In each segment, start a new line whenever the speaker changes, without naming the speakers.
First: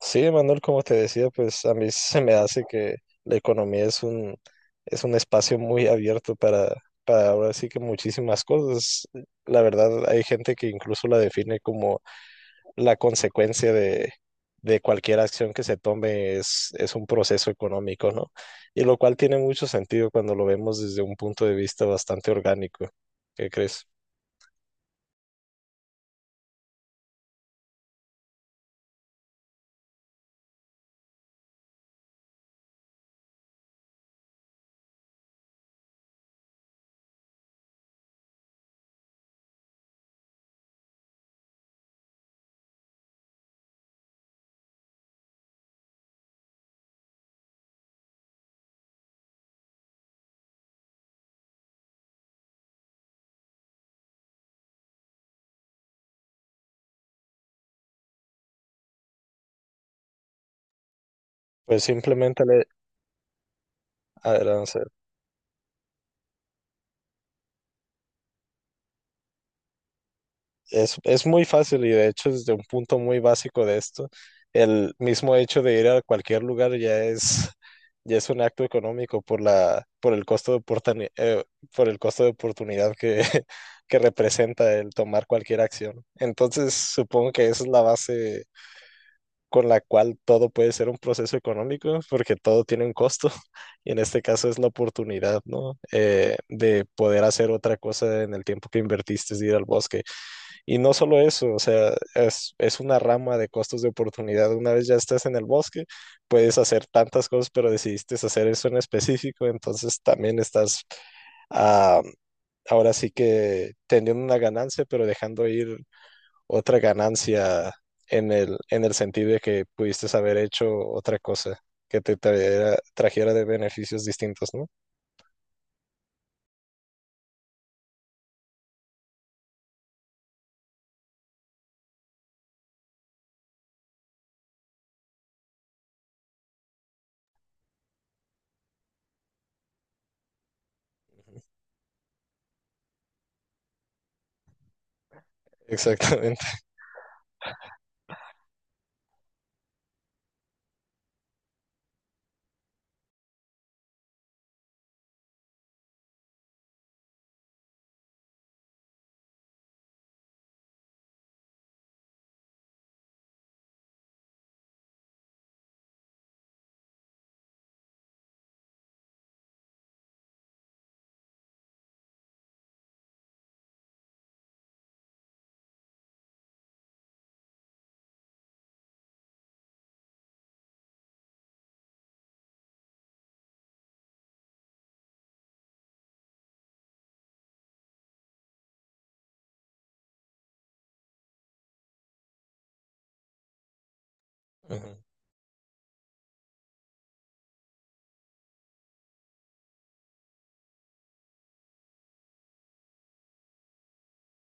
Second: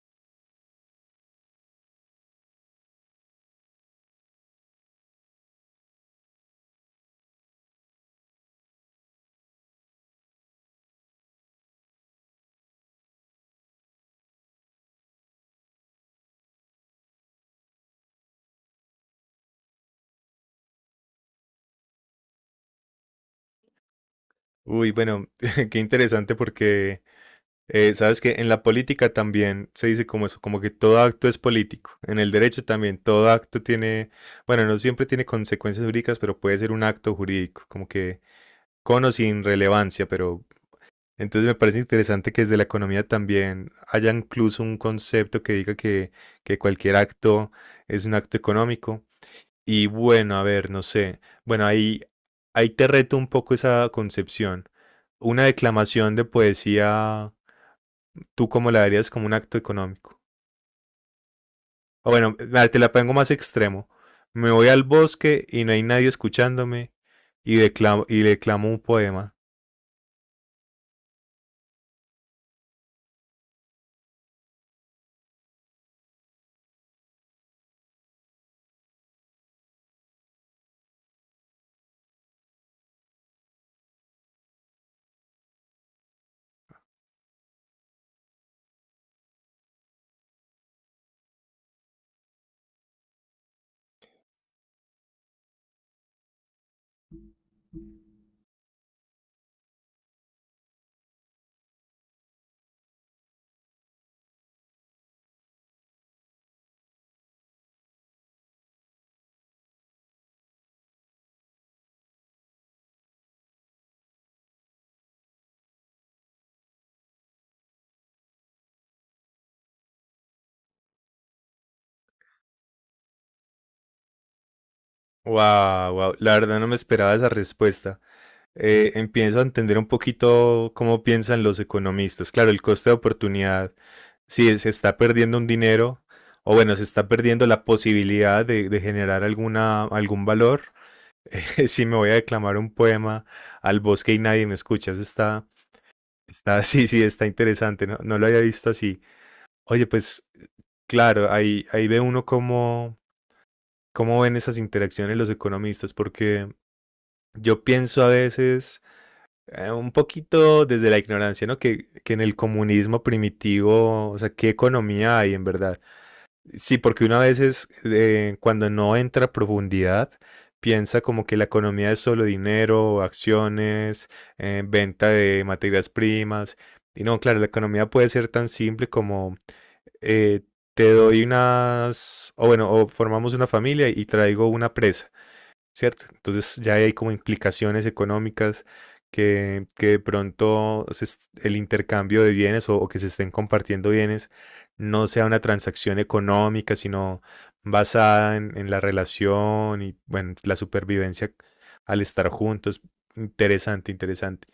Sí, Manuel, como te decía, pues a mí se me hace que la economía es un espacio muy abierto para ahora sí que muchísimas cosas. La verdad, hay gente que incluso la define como la consecuencia de cualquier acción que se tome es un proceso económico, ¿no? Y lo cual tiene mucho sentido cuando lo vemos desde un punto de vista bastante orgánico. ¿Qué crees?
Uy, bueno, qué interesante porque sabes que en la política también se dice como eso, como que todo acto es político. En el derecho también todo acto tiene, bueno, no siempre tiene consecuencias jurídicas, pero puede ser un acto jurídico, como que con o sin relevancia, pero entonces me parece interesante que desde la economía también haya incluso un concepto que diga que cualquier acto es un acto económico. Y bueno, a ver, no sé. Bueno, ahí te reto un poco esa concepción. Una declamación de poesía, ¿tú cómo la verías como un acto económico?
Pues
O bueno,
simplemente le...
nada, te la pongo más extremo. Me voy al
adelante.
bosque y no hay nadie escuchándome y declamo un poema.
Es muy fácil y de hecho desde un punto muy básico de esto, el mismo hecho de ir a cualquier lugar ya es un acto económico por por el costo de por el costo de oportunidad que, que representa el tomar cualquier acción. Entonces supongo que esa es la base con la cual todo puede ser un proceso económico porque todo tiene un costo y en este caso es la oportunidad, ¿no? De poder hacer otra cosa en el tiempo que invertiste, de ir al bosque y no solo eso, o sea, es una rama de costos de oportunidad. Una vez ya estás en el bosque, puedes hacer tantas cosas, pero decidiste hacer eso en específico, entonces también estás ah, ahora sí que teniendo una ganancia, pero dejando ir otra ganancia en en el sentido de que pudiste haber hecho otra cosa que te trajera de beneficios distintos, ¿no?
Wow, wow. La verdad no me esperaba esa respuesta. Empiezo a entender un poquito cómo piensan los economistas. Claro, el coste de oportunidad. Sí, se está perdiendo un dinero, o bueno, se está perdiendo la posibilidad de generar algún valor. Si me voy a declamar un poema al bosque y nadie me escucha, eso está,
Exactamente.
está, sí, sí, está interesante, no, no lo había visto así. Oye, pues claro, ahí ve uno cómo, cómo ven esas interacciones los economistas, porque yo pienso a veces un poquito desde la ignorancia, ¿no? Que en el comunismo primitivo, o sea, ¿qué economía hay en verdad? Sí, porque una vez es cuando no entra a profundidad, piensa como que la economía es solo dinero, acciones, venta de materias primas. Y no, claro, la economía puede ser tan simple como eh, te doy unas, o bueno, o formamos una familia y traigo una presa. ¿Cierto? Entonces ya hay como implicaciones económicas que de pronto se est- el intercambio de bienes o que se estén compartiendo bienes
Ujú.
no sea una transacción económica, sino basada en la relación y bueno, la supervivencia al estar juntos. Interesante, interesante.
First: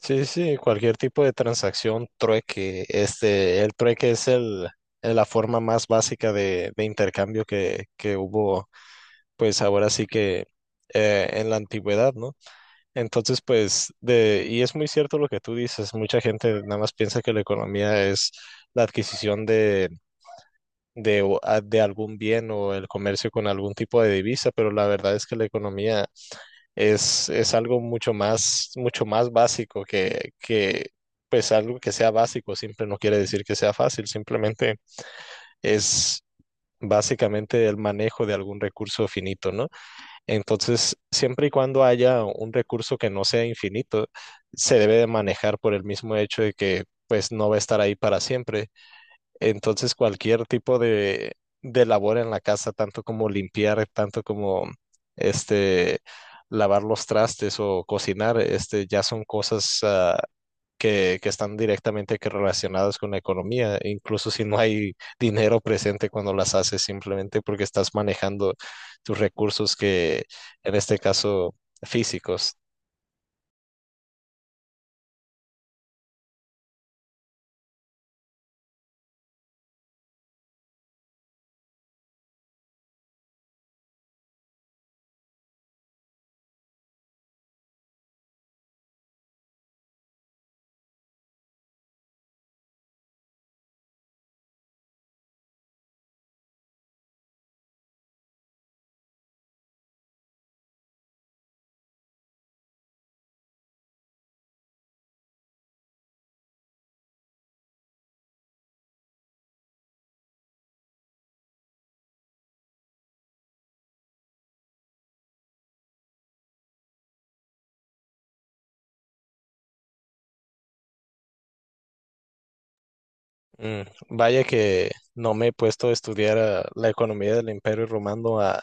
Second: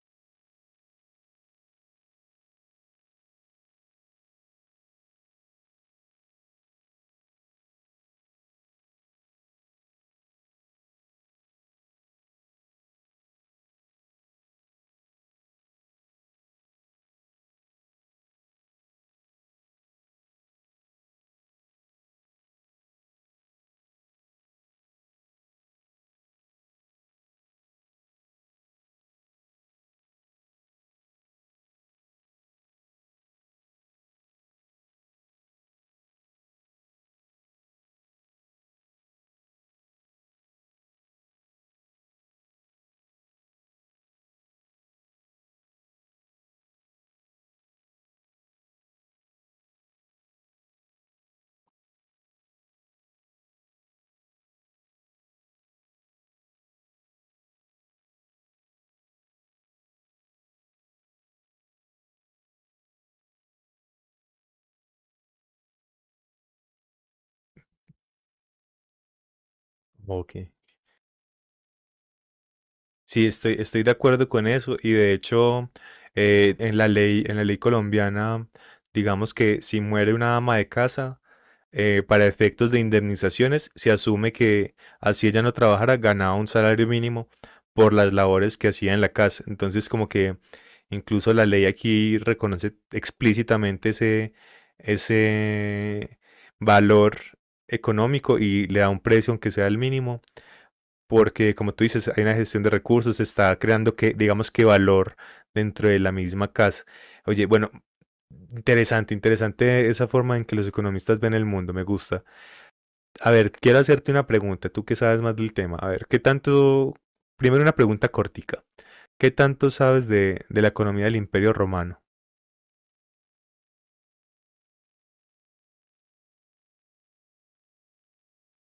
Sí, sí, cualquier tipo de transacción, trueque, este, el trueque es la forma más básica de intercambio que hubo, pues ahora sí que en la antigüedad, ¿no? Entonces, pues, de, y es muy cierto lo que tú dices, mucha gente nada más piensa que la economía es la adquisición de algún bien o el comercio con algún tipo de divisa, pero la verdad es que la economía es algo mucho más, mucho más básico. Pues algo que sea básico, siempre no quiere decir que sea fácil, simplemente es básicamente el manejo de algún recurso finito, ¿no? Entonces, siempre y cuando haya un recurso que no sea infinito, se debe de manejar por el mismo hecho de que pues no va a estar ahí para siempre. Entonces, cualquier tipo de labor en la casa, tanto como limpiar, tanto como este, lavar los trastes o cocinar, este, ya son cosas que están directamente que relacionadas con la economía, incluso si no hay dinero presente cuando las haces, simplemente porque estás manejando tus recursos que,
Ok.
en este caso, físicos.
Sí, estoy, estoy de acuerdo con eso y de hecho en la ley colombiana, digamos que si muere una ama de casa, para efectos de indemnizaciones, se asume que así ella no trabajara, ganaba un salario mínimo por las labores que hacía en la casa. Entonces, como que incluso la ley aquí reconoce explícitamente ese, ese valor económico y le da un precio, aunque sea el mínimo, porque como tú dices, hay una gestión de recursos, se está creando que, digamos que valor dentro de la misma casa. Oye, bueno, interesante, interesante esa forma en que los economistas ven el mundo, me gusta. A ver, quiero hacerte una pregunta, tú que sabes más del tema. A ver, ¿qué tanto? Primero una pregunta cortica. ¿Qué tanto sabes de la economía del Imperio Romano?
Mm, vaya que no me he puesto a estudiar la economía del Imperio Romano ah,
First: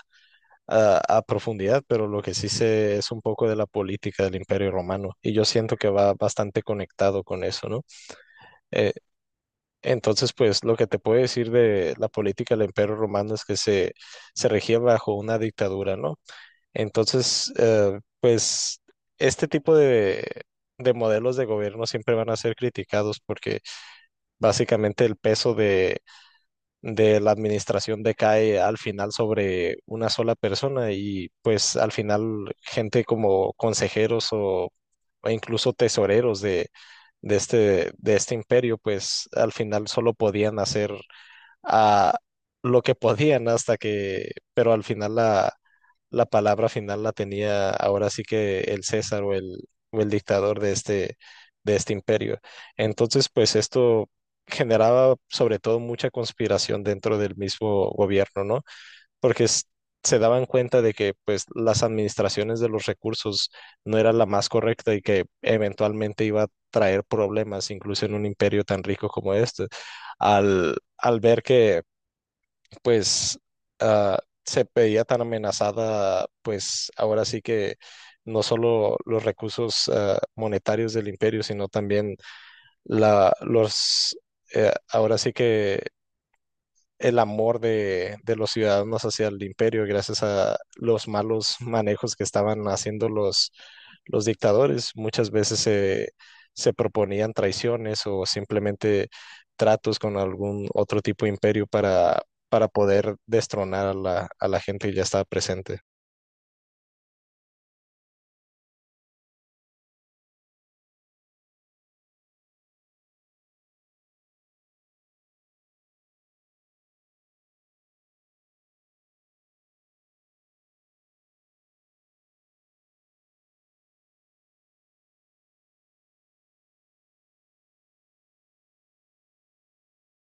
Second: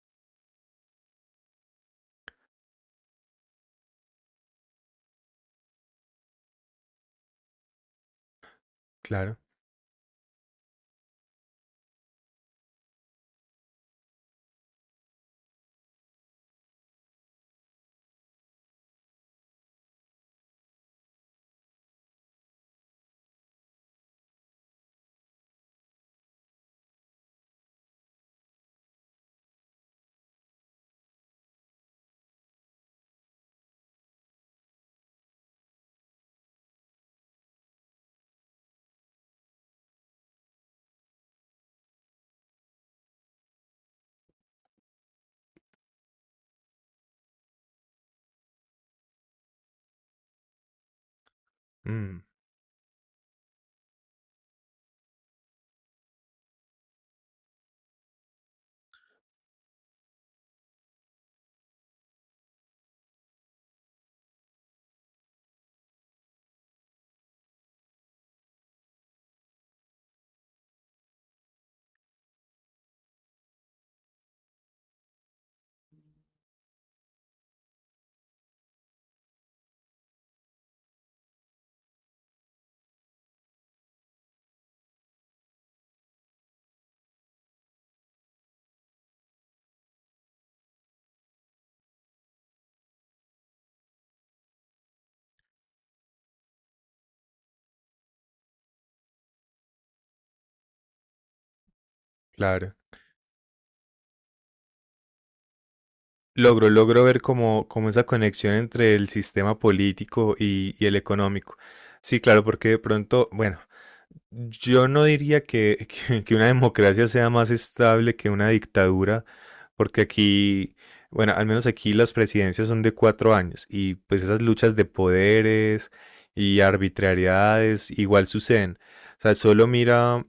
a, a profundidad, pero lo que sí sé es un poco de la política del Imperio Romano y yo siento que va bastante conectado con eso, ¿no? Eh,
Claro,
entonces, pues lo que te puedo decir de la política del Imperio Romano es que se regía bajo una dictadura, ¿no? Entonces, pues este tipo de modelos de gobierno siempre van a ser criticados porque básicamente el peso de la administración decae al final sobre una sola persona y pues al final gente como consejeros o incluso tesoreros de este imperio pues al final solo podían hacer ah, lo que podían hasta que, pero al final la palabra final la tenía ahora sí que el César o o el dictador de este
mm,
imperio. Entonces, pues esto generaba sobre todo mucha conspiración dentro del mismo gobierno, ¿no? Porque es- Se daban cuenta de que pues las administraciones de los recursos no era la más correcta y que eventualmente iba a traer problemas, incluso en un imperio tan rico como este, al ver que pues ah, se veía tan amenazada, pues ahora sí que no solo los recursos monetarios del imperio, sino también la, los, ahora sí que el amor de los ciudadanos hacia el imperio gracias a los malos manejos que estaban haciendo los dictadores. Muchas veces se proponían traiciones o simplemente tratos con algún otro tipo de imperio para
claro.
poder destronar a a la gente que ya estaba presente.
Logro, logro ver como, como esa conexión entre el sistema político y el económico. Sí, claro, porque de pronto, bueno, yo no diría que, que una democracia sea más estable que una dictadura, porque aquí, bueno, al menos aquí las presidencias son de 4 años y pues esas luchas de poderes y arbitrariedades igual suceden. O sea, solo mira,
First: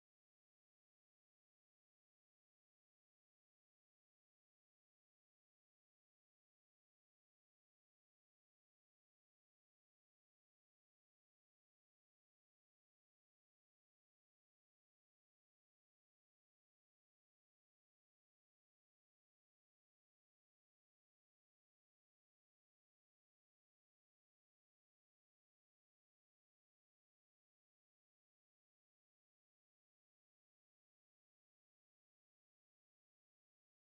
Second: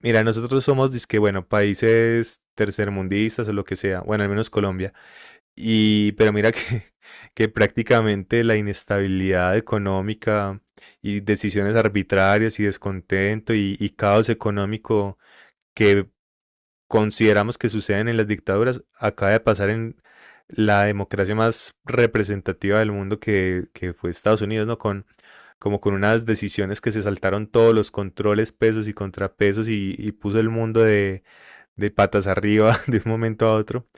mira, nosotros somos, dizque, bueno, países tercermundistas o lo que sea, bueno, al menos Colombia, y, pero mira que, que prácticamente la inestabilidad económica y decisiones arbitrarias y descontento y caos económico que consideramos que suceden en las dictaduras, acaba de pasar en la democracia más representativa del mundo que fue Estados Unidos, ¿no? Con, como con unas decisiones que se saltaron todos los controles, pesos y contrapesos y puso el mundo de patas arriba de un momento a otro.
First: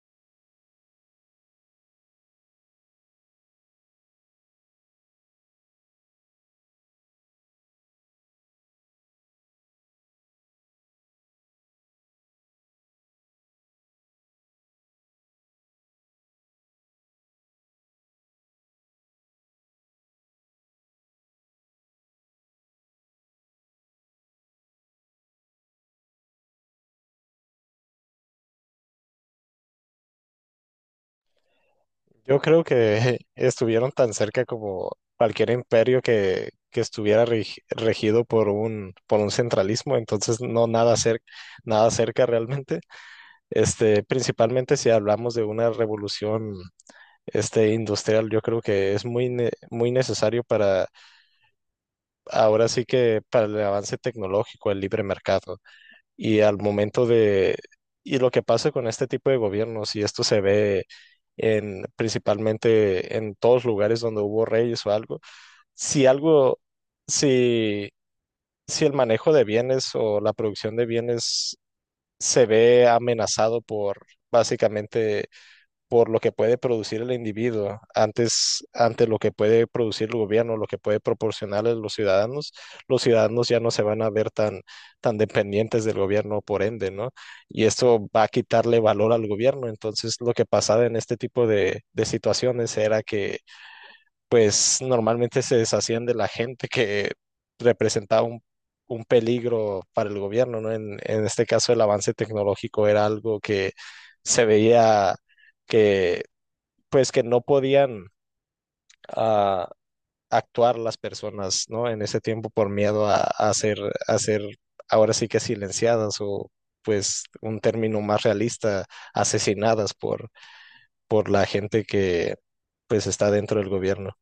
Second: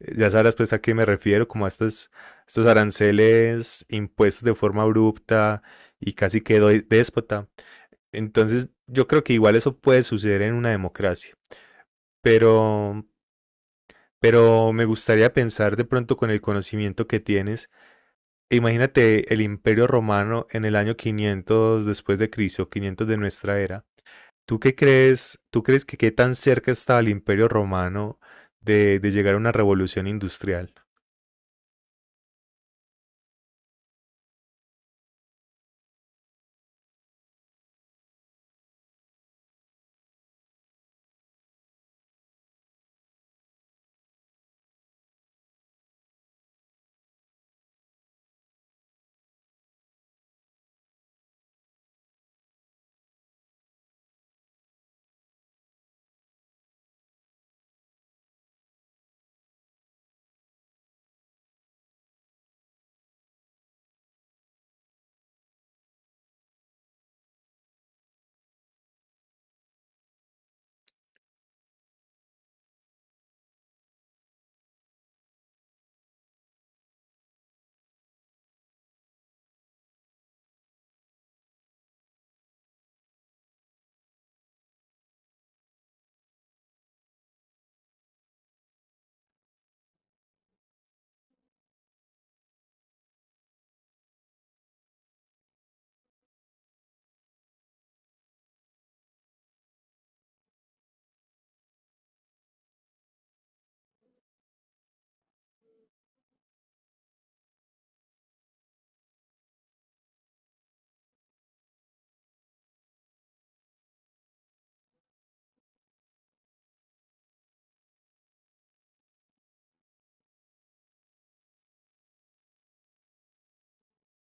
Ya sabrás pues a qué me refiero, como a estas, estos aranceles impuestos de forma abrupta y casi que déspota. Entonces yo creo que igual eso puede suceder en una democracia, pero pero me gustaría pensar de pronto con el conocimiento que tienes, imagínate el Imperio Romano en el año 500 después de Cristo, 500 de nuestra era. ¿Tú qué crees? ¿Tú crees que qué tan cerca está el Imperio Romano de llegar a una revolución industrial?
Yo creo que estuvieron tan cerca como cualquier imperio que estuviera regido por por un centralismo, entonces nada cerca realmente. Este, principalmente si hablamos de una revolución este, industrial, yo creo que es muy necesario para, ahora sí que para el avance tecnológico, el libre mercado. Y al momento de, y lo que pasa con este tipo de gobiernos, y esto se ve en, principalmente en todos lugares donde hubo reyes o algo, si algo, si, si el manejo de bienes o la producción de bienes se ve amenazado por básicamente por lo que puede producir el individuo antes ante lo que puede producir el gobierno, lo que puede proporcionar a los ciudadanos ya no se van a ver tan, tan dependientes del gobierno por ende, ¿no? Y esto va a quitarle valor al gobierno. Entonces, lo que pasaba en este tipo de situaciones era que, pues, normalmente se deshacían de la gente que representaba un peligro para el gobierno, ¿no? En este caso, el avance tecnológico era algo que se veía que pues que no podían ah, actuar las personas, ¿no? En ese tiempo por miedo a ser ahora sí que silenciadas o pues un término más realista, asesinadas por la gente que pues está dentro del gobierno.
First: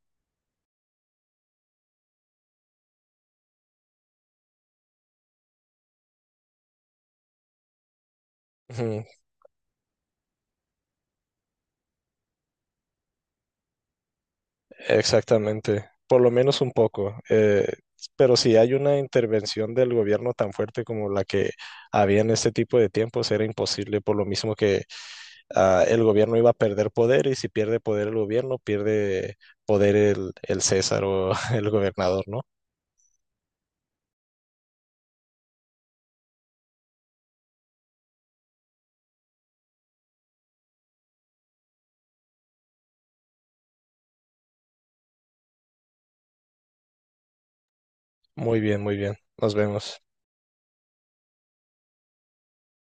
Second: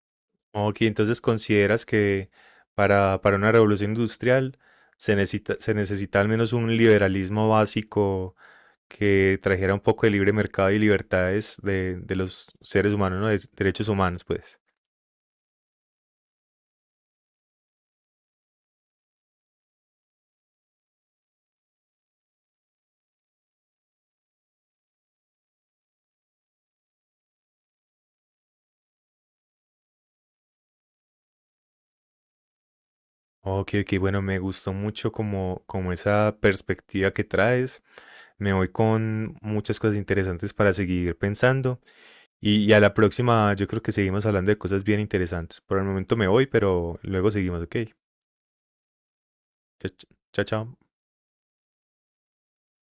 Ok, entonces consideras que para una revolución industrial se necesita al menos un liberalismo básico
Ujú.
que trajera un poco de libre mercado y libertades de los seres humanos, ¿no? De derechos humanos, pues.
Exactamente, por lo menos un poco. Pero si hay una intervención del gobierno tan fuerte como la que había en este tipo de tiempos, era imposible, por lo mismo que el gobierno iba a perder poder y si pierde poder el gobierno, pierde poder el César o el gobernador, ¿no?
Ok, ok, bueno, me gustó mucho como, como esa perspectiva que traes. Me voy con muchas cosas interesantes para seguir pensando. Y a la próxima, yo creo que seguimos hablando de cosas bien interesantes. Por el momento me voy, pero luego seguimos, ok.
Muy bien, muy bien. Nos
Chao,
vemos.
chao. Chao.